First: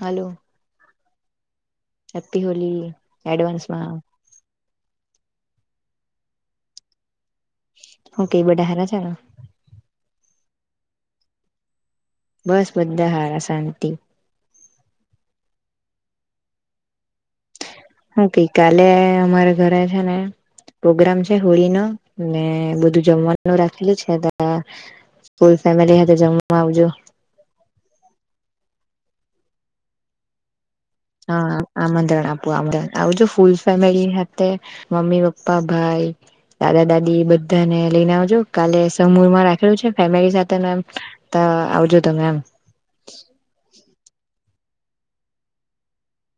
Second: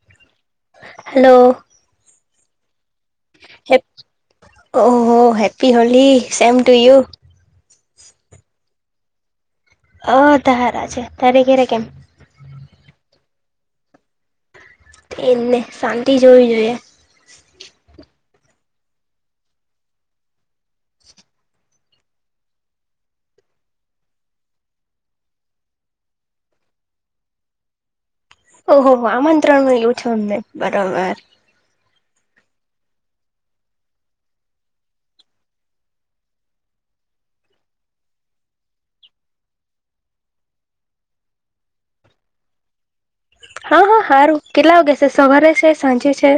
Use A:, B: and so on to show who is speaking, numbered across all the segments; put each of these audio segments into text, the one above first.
A: Hello
B: hello
A: happy Holi advance માં
B: oh happy Holi same to you
A: હું કઈ બધા હરા છેને
B: અ તારા છે તરે ઘરે કેમ?
A: બસ બધા સારા શાંતિ
B: એમને શાંતિ જોવી જોઈએ
A: હું કેય કાલે અમારે ઘરે છે ને પ્રોગ્રામ છે હોળી નો ને બધું જમવાનું રાખેલું છે ત ફૂલ ફેમિલી સાથે જમવા આવજો
B: ઓહ હો આમંત્રણ ન એવું છે નહી
A: હા આમંત્રણા આ શું આવજો ફુલ ફેમિલી સાથે મમ્મી, પપ્પા, ભાઈ દાદા દાદી બધાને લઈને આવજો કાલે સમૂર માં રાખેલું છે ફેમિલી સાથે એમ તા હા આવજો તમે એમ
B: હા હા સારું કેટલા વાગે છે સવારે છે સાંજે છે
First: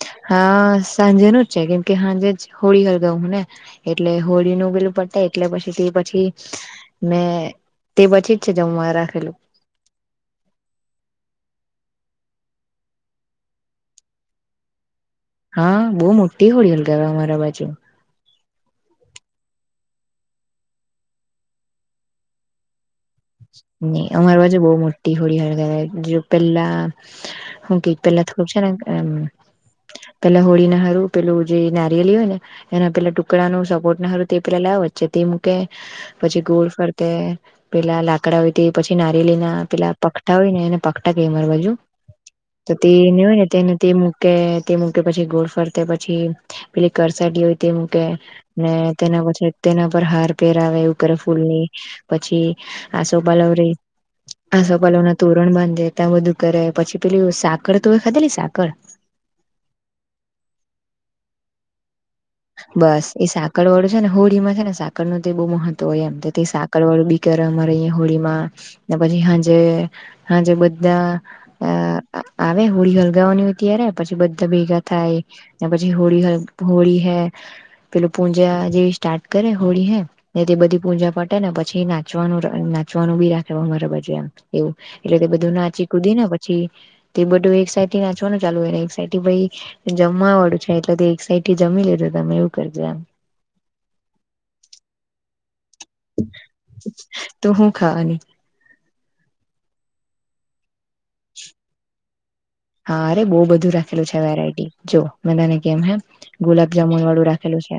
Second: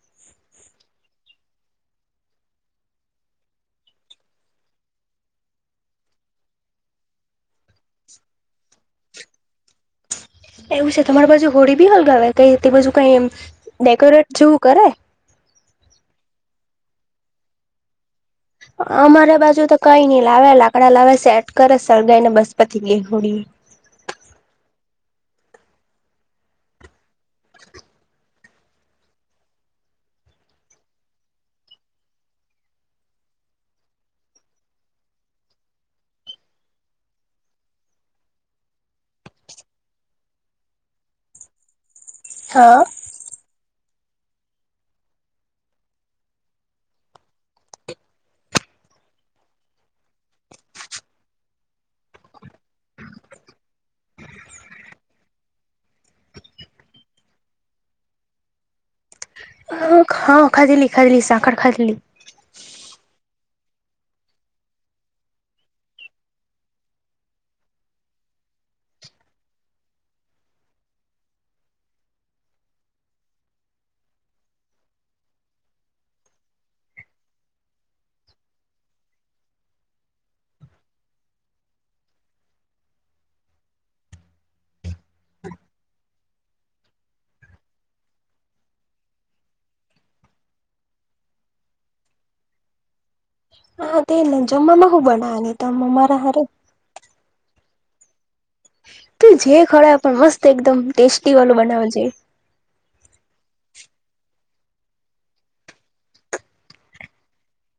A: [unintelligible] હા સાંજે ન જ છે કેમ કે સાંજે હોળી હલગાવું ને એટલે હોળીનું પેલું પટા એટલે પછી તે પછી મેં તે પછી જ છે જમવા રાખેલું. [inaudible]
B: એવું છે તમારી બાજુ હોળી બી હલગાવે કઈ તે બાજુ કઈ ડેકોરેટ જેવું કરે
A: હા બહુ મોટી હોડી હલગાવે અમારા બાજુ
B: અમારા બાજુ તો કઈ નઈ લાવે લાકડા લાવે સેટ કરે સળગાઈ ને બસ પતી ગીઉ
A: ન અમાર વાજે બહુ મો ટી હોળી હળ ગાવે પેલા હું કેય પેલા થોડું છે ને પેલા હોળી ના હારું પેલું જે નારિયળ હોય ને એના પેલા ટુકડા નું સપોટ ના હરું તે પેલા લાવ વચ્ચે તે મૂકે પછી ગોળ ફરતે પેલા લાક ડા તે પછી નારીયલી ના પેલા પગટા હોય ને એને પગટા કે માર બાજુ તો
B: હા
A: તે ને હોય ને તેને તે મૂકે તે મૂકે પછી ગોડ ફરતે પછી પેલી કરસાડી હોય તે મૂકે ને તેના પછી તેના પર હાર પેર આવે એવું કરે ફૂલની પછી હા સોભાલવરી આસોપાલવ ના તોરણ બાંધે ત્યાં બધું કરે પછી પેલી સાકર તોવે ખાધેલી સાકર
B: અ હા ખાધલી ખાધલી સાખર ખાધેલી
A: બસ એ સાંકર વાળું છે ને હોળીમાં છે ને સાકર નું તો બહુ મહત્વ હોય એમ તો તે સાકરવાળું બી રમણીય હોળીમાં પછી હાજે સાંજે બધા આવે હોળી હલગાવવાની હોય ત્યારે પછી બધા ભેગા થાય પછી હોળી હોળી પેલું પૂજા જેવી સ્ટાર્ટ કરે હોળી હે તે બધી પૂજા પટે ને પછી નાખે નાચવાનું નાચવાનું બી રાખે અમારા બાજુ એમ એવું એટલે બધું નાચી કુદી ને પછી તે બધું એક સાઇટથી નાચવાનું ચાલુ હોને એક જમવા વાળું છે એટલે એક જમી લીધુ તમે એવું [inaudible] એમ
B: હા તેને જમવામાં હું બનાવા ની તો અમારા હારુ
A: ખાની
B: તું જે [unintelligible] પણ મસ્ત એકદમ ટેસ્ટી વાળું બનાવજે
A: હા અરે બો બધું રાખેલું છે વેરાયટી જો મે તને કેમ હેમ ગુલાબ જામુન વાળું રાખેલું છે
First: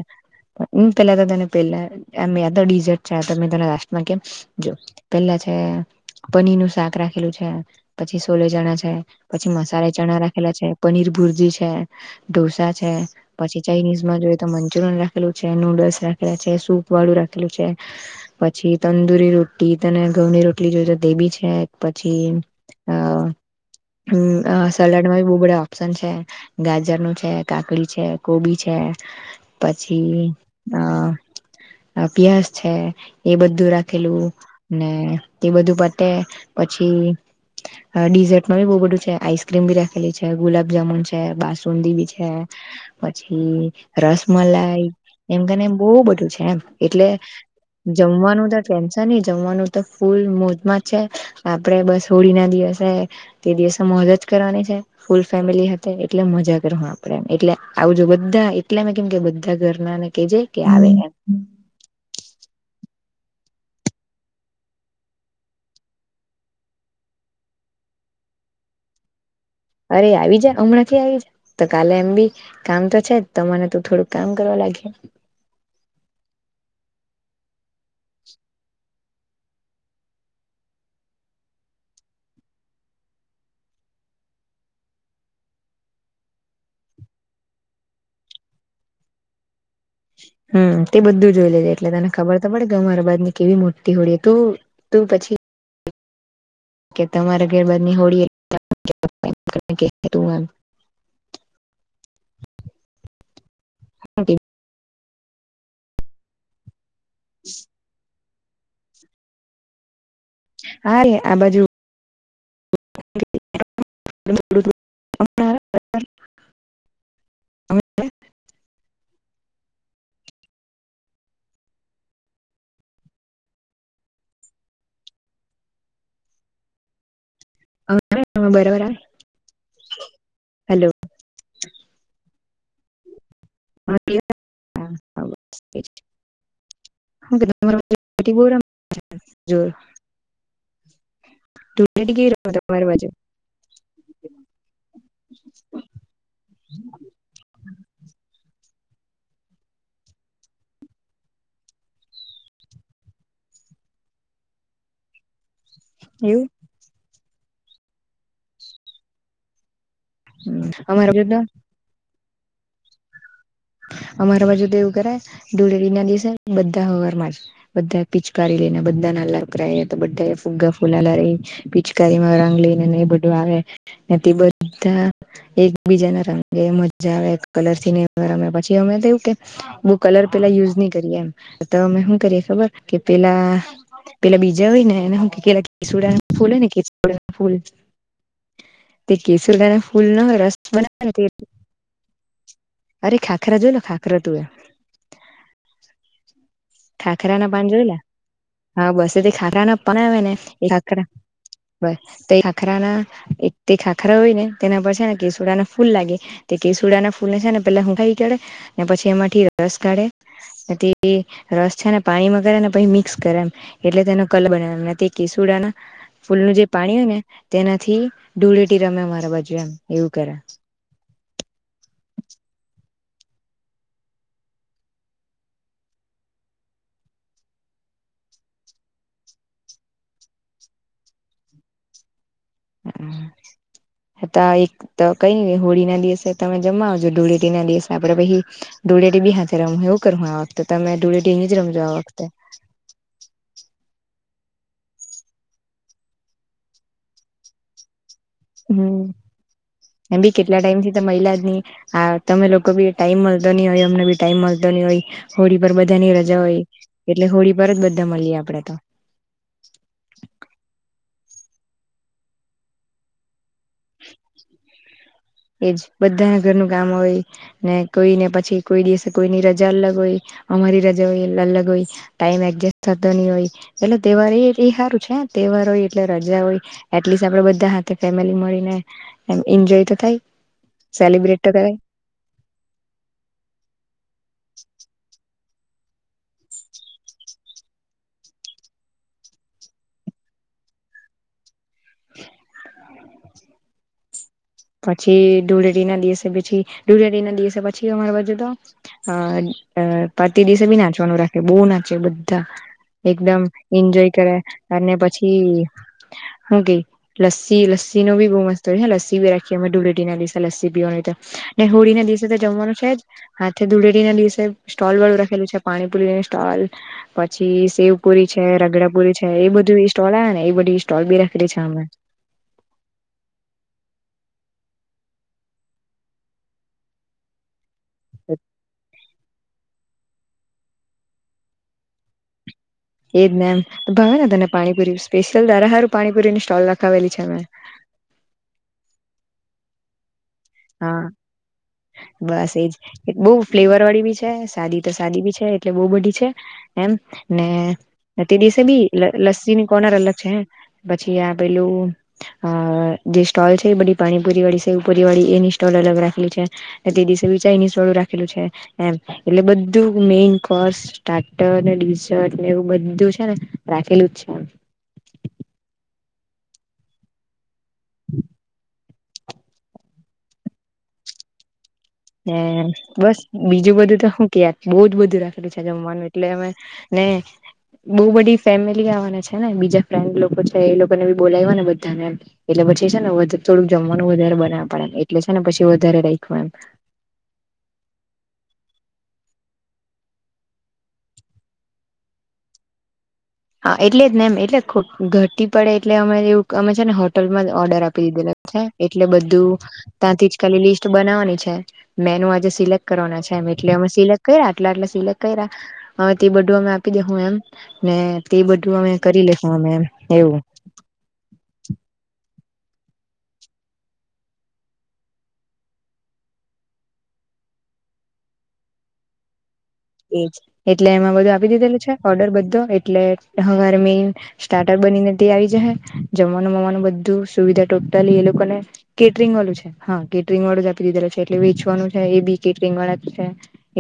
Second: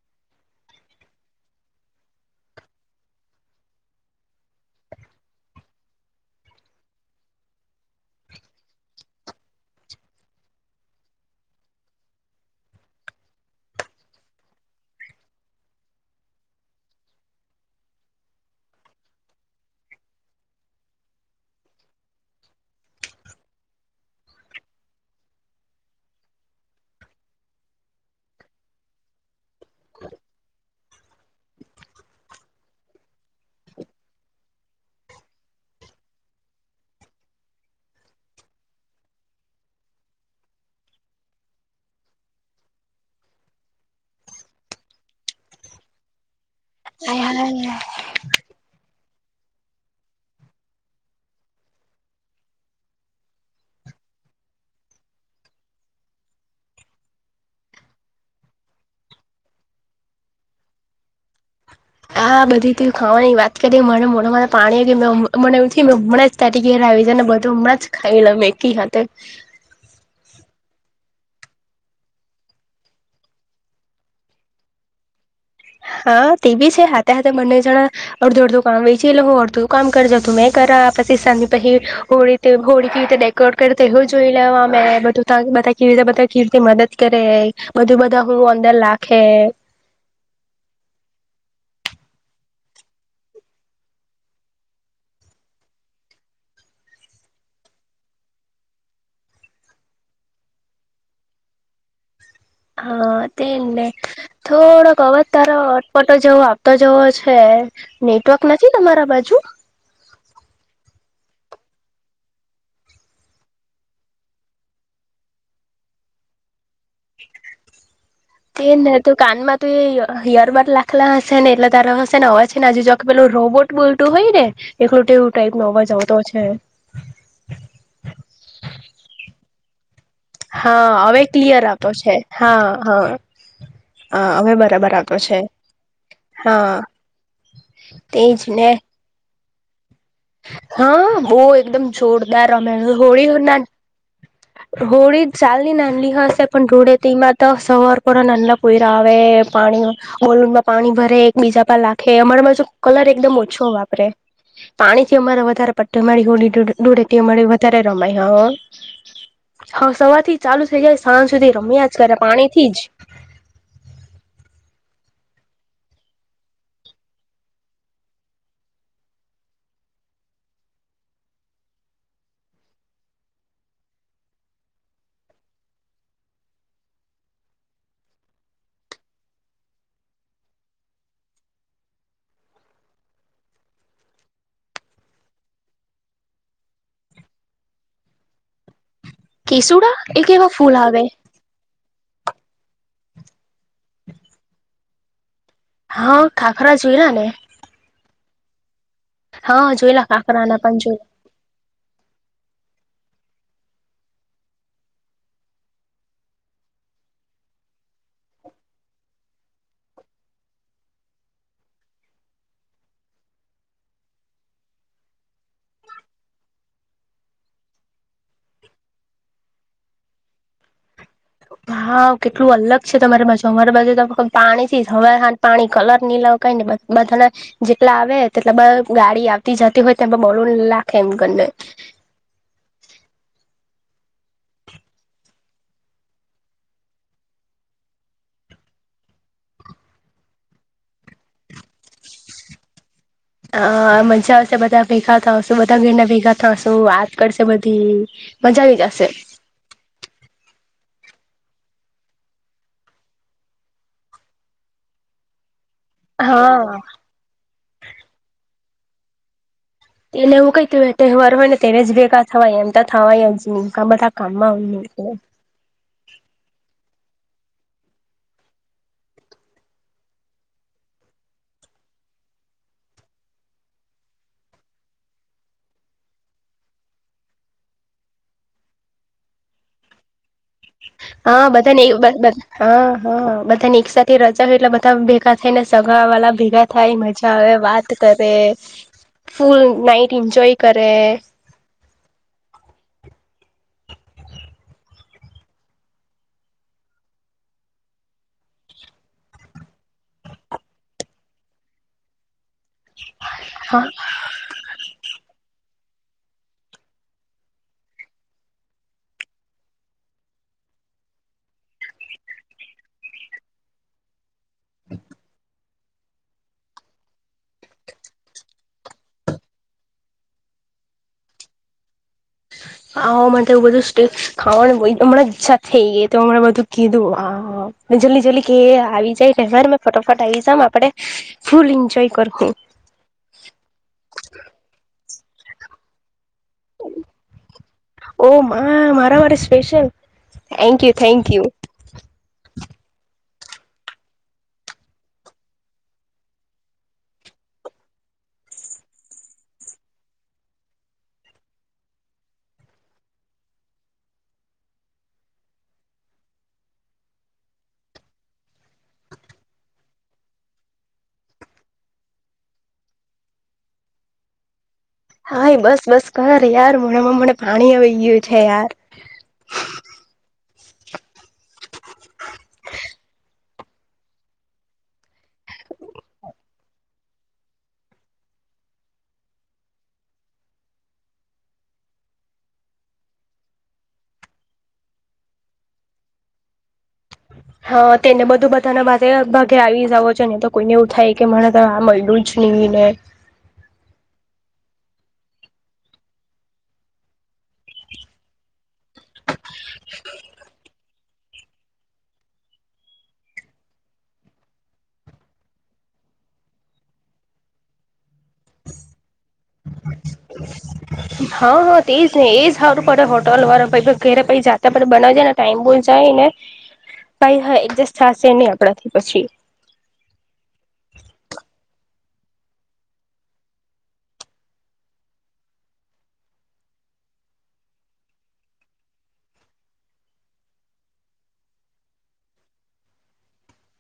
A: ઉ પેલા ત તને પેલા આમ ડીઝર્ટ છે તમે તને લાસ્ટમાં કેમ જો પેલા છે પનીર નું શાક રાખેલું છે પછી સોલે ચણા છે પછી મ [unintelligible] ચણા રાખેલા છે પનીર ભુરજી છે ઢોસા છે પછી ચાઇનીઝમાં જોઈએ તો મં ચુરન રાખેલું છે નુડલ્સ રાખેલા છે સૂપ વાળું રાખેલું છે પછી તંદુરી રોટી તને ઘઉંની રોટલી [unintelligible] તે બી છે પછી અ હું અ સલાડમાં ભી બો બધા ઓપ્શન છે ગાજર નું છે કાકડી છે કોબી છે પછી અ પિયાસ છે એ બધું રાખેલું ને એ બધું પતે પછી [unintelligible] ભી બો બધું છે આઈસ્ક્રીમ ભી રાખેલી છે ગુલાબ જામુન છે બાસુંદી બી છે પછી રસ મલાઈ એમ કેને એમ બો બધું છે એમ એટલે
B: હાય હાય
A: જમવાનું તો ટન્શ ને જમવાનું તો ફૂલ [unintelligible] છે આપડે બસ હોળી ના દિવસે તે દિવસ મોજ જ કરવાની છે ફૂલ ફેમિલી હાતે એટલે મજા કરહુ આપડે એમ એટલે આવું જો બધા એટલે કેમ કે બધા ઘરનાને કેજે કે આવે એમ
B: આ બધી [unintelligible] ખાવાની વાત કરી મને મોડા મા પાણી કે મે મને એં હમણાં જ ત ઘરે આવી જાય ને બ બધુ હમણાં જ ખાઈલવ એકિહાતે
A: અરે આવી જા હમણાં થી આવી જા તો કાલે એમ બી કામ તો છે જ ત મને તું થોડુંક કામ કરવા લાગહે
B: હા તે બી છે હાથે હાથે બંને જણા અડધો અડધો કામ વેચી લેહુ અડધું કામ કર જે [unintelligible] કરા પછી [unintelligible] હોળી [unintelligible] કરેવ જોઈ લેવા બધા કેવી રીતે બધા કેવી રીતે મદદ કરે [unintelligible] હું અંદર લાખે
A: [inaudible] હમ તે બધું જોઈ લેજે એટલે તને ખબર તો પડે કે અમારા બાજ ની કેવી મોતી હોડી તું તું પછી કે તમારે ગેરબાજની હોળ [inaudible]
B: હા તે ને થોડોક અવજ તારો અટપટો જેવો આવતો જેવો છે નેટવર્ક નથી તમારા બાજુ
A: અરે આ બાજુ [inaudible]
B: તેને તો કાનમાં તુ એ ઈ હિયરબડ લાખેલા હશે ને એટલે તારો હશે ને અવાજ છે ને આજુ [unintelligible] રોબોટ બોલટું હોય ને [unintelligible] તેવું ટાઈપ નો અવાજ આવતો છે
A: [inaudible] બરાબર આવે
B: હા અવે ક્લિયર આવતો છે હા હા
A: તમારી
B: અ અવે બરાબર આવતો છે, હા તેજ ને
A: જો
B: હા બો એકદમ જોરદાર રમે
A: અમારા બાજુ
B: હોળીના હોળી ચાલની નાનલી હશે પણ ધૂળેટીમા તો સવાર પર નાન્હા પોયરા આવે પાણી બોલુનમાં પાણી ભરે એક બીજા પર લાખે અમારા બાજુ કલર એકદમ ઓછો છો વાપરે પાણી થી અમારે વધારે પત્તે મારી હોડી ધુળ ધૂળેટી મળી વધારે રમાય હા હા સવાર થી ચાલુ થઇ જાય, સાંજ
A: તો
B: સુધી રમ્યા જ કરે પાણી થી જ
A: [inaudible] અમારા બાજુ તો એવું કરે ધૂળેડી ના દિવસે બધા હવાર માં જ બધા પીચકારી લઈને બધા નાનલા છોકરાતો બધા ફુગા ફૂલાલા રહી પિચકારીમાં રંગ લઈને નહી બધું આવે થી તે બધા એકબીજાના રંગે મજા આવે કલર થી ને અમે રમીયે, પછી અમેતો એવુ કે બો કલર પેલા યુઝ ની કરીએ એમ, તો અમે હુ કરીએ ખબર કે પેલા પેલા બીજા હોય ને હુકે પેલા કેસુડા ફૂલ હોયને કેસુડા ફૂલ તે કેસુડાના
B: કેસુડા
A: ફૂલ નો
B: એ કેવા
A: રસ
B: ફૂલ આવે
A: બના અરે ખાખરા જોયને ખાખરા ધોયા
B: હા ખાખરા જોઈલા ને
A: ખાખરા ના પાન જોયેલા હા બસ તોજે
B: હા
A: ખાખરાના પાન
B: જોયેલા
A: આવેને
B: ખાખરા ના
A: એ
B: પણ જોયેલા
A: ખાખરા બસ તોએ ખાખરાના એક તે ખાખરા હોય ને તેના પર છે ને કેસુડા ના ફૂલ લાગે તે કેસુડા ના ફૂલ ને છે પેલા હુંકા ઇકાઢે ને પછી એમાંથી રસ કાઢે તેબી રસ છે ને પાણી માં કરે ને પછી મિક્સ કરેય એમ એટલે તેનો કલર બનાવાના તે કેસુડા ના ફૂલ જે પાણી હોય ને તેનાથી ધૂળેટી રમે મારા બાજુ એમ એવું કરે. [inaudible]
B: હા કેટલું અલગ છે તમારી બાછુ, અમારી બાજુ તો આખો પાણી થી હવાર હાંજ પાણી કલર ની લાવ કાઈની બધા જે લાવે એટલે બ હુ ગાડી આવતી જતી હોય તોમ બોરલ ને લાખે એમ કરને
A: [inaudible] તા એક તો કઈ નહી હોળી ના દિવસે તમે જમવા આવજો, ધૂળેટી ના દિવસે આપડે પહી ધૂળેટી બી હાથે રમહુ [unintelligible] તો તમે ધૂળેટી અહીંજ રમજો આ વખતે
B: ત બધા ભેગા થશુ બધા ભીના ભીના થશુ વાત કરશે બધી મજા જ ગશે
A: એ ભી કેટલા ટાઈમ થી ત મહિલા જ નહી, આ તમે લોકો બી ટાઈમ મળતો ની હોય, અમને બી ટાઈમ મળતો ની હોય હોળી પર બધાની રજા હોય,
B: હા
A: એટલે હોળી પર જ બધા મળીએ આપડે તો
B: એમ એવુ કઈ ત તહેવાર હોય ને તેને જ ભેગા થવાય એમ તો થવાય જ કા બધા કામમાં હોવે
A: એજ બધાને ઘર નુ કામ હોય, ને કોઈને પછી કોઈ દિવસે કોઈની રજા અલગ હોય અમારી રજા હોય લલગ હોય, ટાઈમ એડજસ્ટ થતો ની હોય એટલે તહેવાર એ રીતે સારું છે. તહેવાર હોય એટલે રજા હોય, એટલીસ્ટ આપડે બધા હાથે ફેમિલી મળીને એમ એન્જોય તો થાય સેલિબ્રેટ
B: હા
A: તો કરાય
B: બધાને એવુ બસ બસ હ હા બધાને એક સાથે રજા હોય એટલે બધા ભેગા થઈને સગા વાલા ભેગા થાય મજા આવે વાત કરે ફૂલ નાઇટ એન્જોય કરે.
A: [inaudible] પછી ધૂળેટી ના દિવસે પછી ધૂળેટી ના દિવસે પછી અમાર બાજુ તો અ પા પરતી દિવસે બી નાચવાનું રાખે બહુ નાચે બદ એકદમ
B: હા
A: એન્જોય કરે અને પછી હું કઈ લસ્સી લસ્સી નો બી બહુ મસ્ત હોય હ લસ્સી બી રાખીએ અમે ડુળેટી ના દિવસે લસ્સી પીવાનું હોય તો, ને હોળ ળી ના દિવસે તો જમવાનું છે જ, હાથે ધૂળેટી ના દિવસે સ્ટોલ વાળું રખેલું છે પાણી પુરીનુ સ્ટોલ પછી શેવપુરી છે, રગડાપુરી છે, એ બધી સ્ટોલ આવે ને એ બધી સ્ટોલ બી રાખેલી છે. હમે
B: આ ઓ મનેું એવું બધું ટેસ્ક ખાવાનું હમણાં ઈ્છા થઈ ગઈ તો હમણાં બધું કીધું આ જલ્દી જલ્દી કે આવી જાય તહેવાર ફટોફટ આ આવી જમ આપડે ફૂલ એન્જોય કરહું.
A: એજ નેમ ભાવ ને તને પાણીપુરી સ્પેશિયલ દારા હારું પાણીપુરી
B: ઓ મા મારા મારે સ્પેશિયલ થેન્ક યુ
A: હા
B: થેન્ક યુ.
A: બસ એજ બહુ ફ્લેવર વાળી બી છે સાદી તો સાદી બી છે એટલે બહુ બધી છે એમ ને તે દિવસે બી લ લસ્સીની કોનર અલગ છે પછી આ પેલું અ જે સ્ટોલ છે એ બધી પાણીપુરી વાળી છે પુરી વાળી એની સોલ અલગ રાખેલી છે તે દિવસે બી ચાઈની સ્ટોલ રાખેલું છે એમ એટલે બધું મે કિંગ કોસ્ટ સ્ટાર્ટર ડીસર્ટ ને એવું બધું છે ને રાખેલું જ છેમ.
B: હા એ બસ બસ કર યાર મોળામાં મને પાણી આવી ગયું છે યાર.
A: ને બસ બીજું બધું તો શું કેય યાર બોજ બધું રાખેલું છે જમવાનું એટલે અમે ને બોવ બધી ફેમિલી આવવાને છે ને બીજા ફ્રેન્ડ લોકો છે એ લોકોને બી બોલાયવાને બધાને એમ એટલે પછી છે ને અજુ થોડુંક જમવાનું વધારે બનાવા પડે એમ એટલે છે ને પછી વધારે રાયખું એમ.
B: હા તેને બધું બધાના ભાગે ભાગે આવી જાવ છો ને તો કોઈને એવું થાય કે મને તો આ મયલું જ ની. [unintelligible] ને
A: હા એટલે જ ને એમ એટલે ખો ઘટી પડે એટલે અમે એવું અમે છે ને હોટલમાં ઓર્ડર આપી દીધેલો. છે એટલે બધું ત્યાંથી જ ખાલી લિસ્ટ બનાવાની છે મેનુ આજે સિલેક્ટ કરવાના છે. એમ એટલે અમે સિલેક કયરા આટલા આટલા સિલેક્ટ કયરા અવે તે બધું અમે આપી દેહુ એમ ને તે બધું અમે કરી લેહુ અમે એમ એવું.
B: હા હા તેજને એજ સારું પડે હોટલ વાળા ભાઈ ભાઈ ઘેરે પછી જાતા પડે બનાવા જાયને ટાઈમ બો જાયને
A: [inaudible]
B: ભાઈ હા એજસ્ટ થશેની આપડાથી પછી.
A: એજ એટલે એમાં બધું આપી દીધેલું છે. ઓર્ડર બધો એટલે હવારે મેન સ્ટાર્ટર બનીને તે આવી જહે જમવાનું મમાનું બધ ધુ સુવિધા ટોટલી એ લોકોને કેટરિંગ વાળું છે હા કેટરિંગ વાળું જ આપી દીધેલુ છે એટલે વેચવાનું રે ને એ બી કેટરિંગ વાળા છે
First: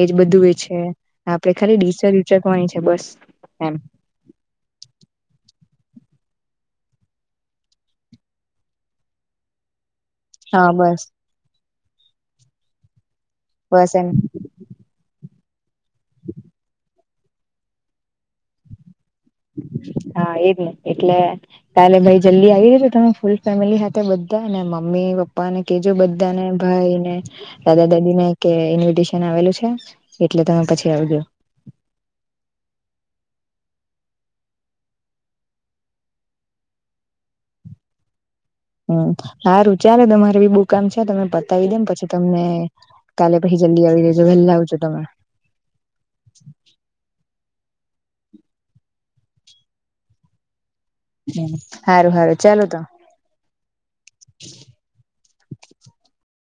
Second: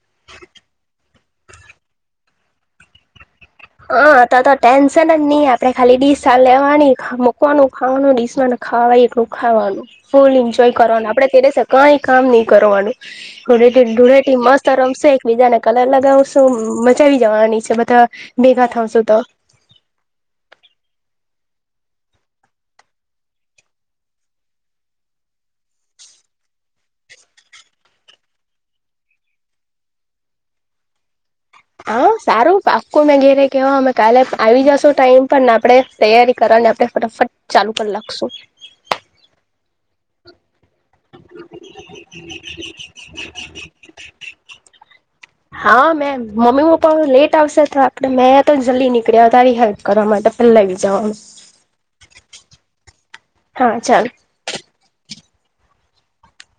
A: એજ બધું એ છે. આપડે ખાલી ડીસ જ ઊચકવાની છે બસ. એમ
B: હ તો તો ટેન્શન જ ની આપ આપણે ખાલી ડીશ લેવાની મૂકવાનું ખાવાનું ડીશ માનુ ખાવાય એટલું ખાવાનું. ફૂલ
A: હા
B: એન્જોય
A: બસ
B: કરવાનું આપડે તે દિવસે કઈ કામ ની કરવાનું. ધૂળેટી
A: બસ એમ
B: ધૂળેટી મસ્ત રમશે એકબીજાને કલર લગાવશું મ જાવી જવાની છે બધા ભેગા થશું તો.
A: હા એજને એટલે કાલે ભાઈ જલ્દી આવી રેજો તમે ફૂલ ફેમિલી હાથે. ધા ને મમ્મી પપ્પા ને કેજો બધાને ભાઈને દાદા દાદીને કે ઇન્વિટેશન આવેલું છે એટલે તમે પછી આવજો.
B: હા સારું પાક્કુ મેં ઘેરે કેવા અમે કાલે આવી જશો ટાઈમ પર ને આપડે તૈયારી કરવા ને આપણે ફટાફટ ચાલુ કર લાખશું.
A: હમ્મ હારું ચાલો તમારે બી બુક કામ છે તમે પતાવી દેમ પછી તમને કાલે પહી જલ્દી આવી રેજો વલ્લા આવજો તમે.
B: હા મેમ મમ્મી પપ્પા લેટ આવશે. તો આપડે મેં તો જલ્દી નીકરી આવા તારી હેલ્પ કરવા માટે પહેલા
A: હમ્મ હારું હારું ચાલો તો
B: હા ચાલ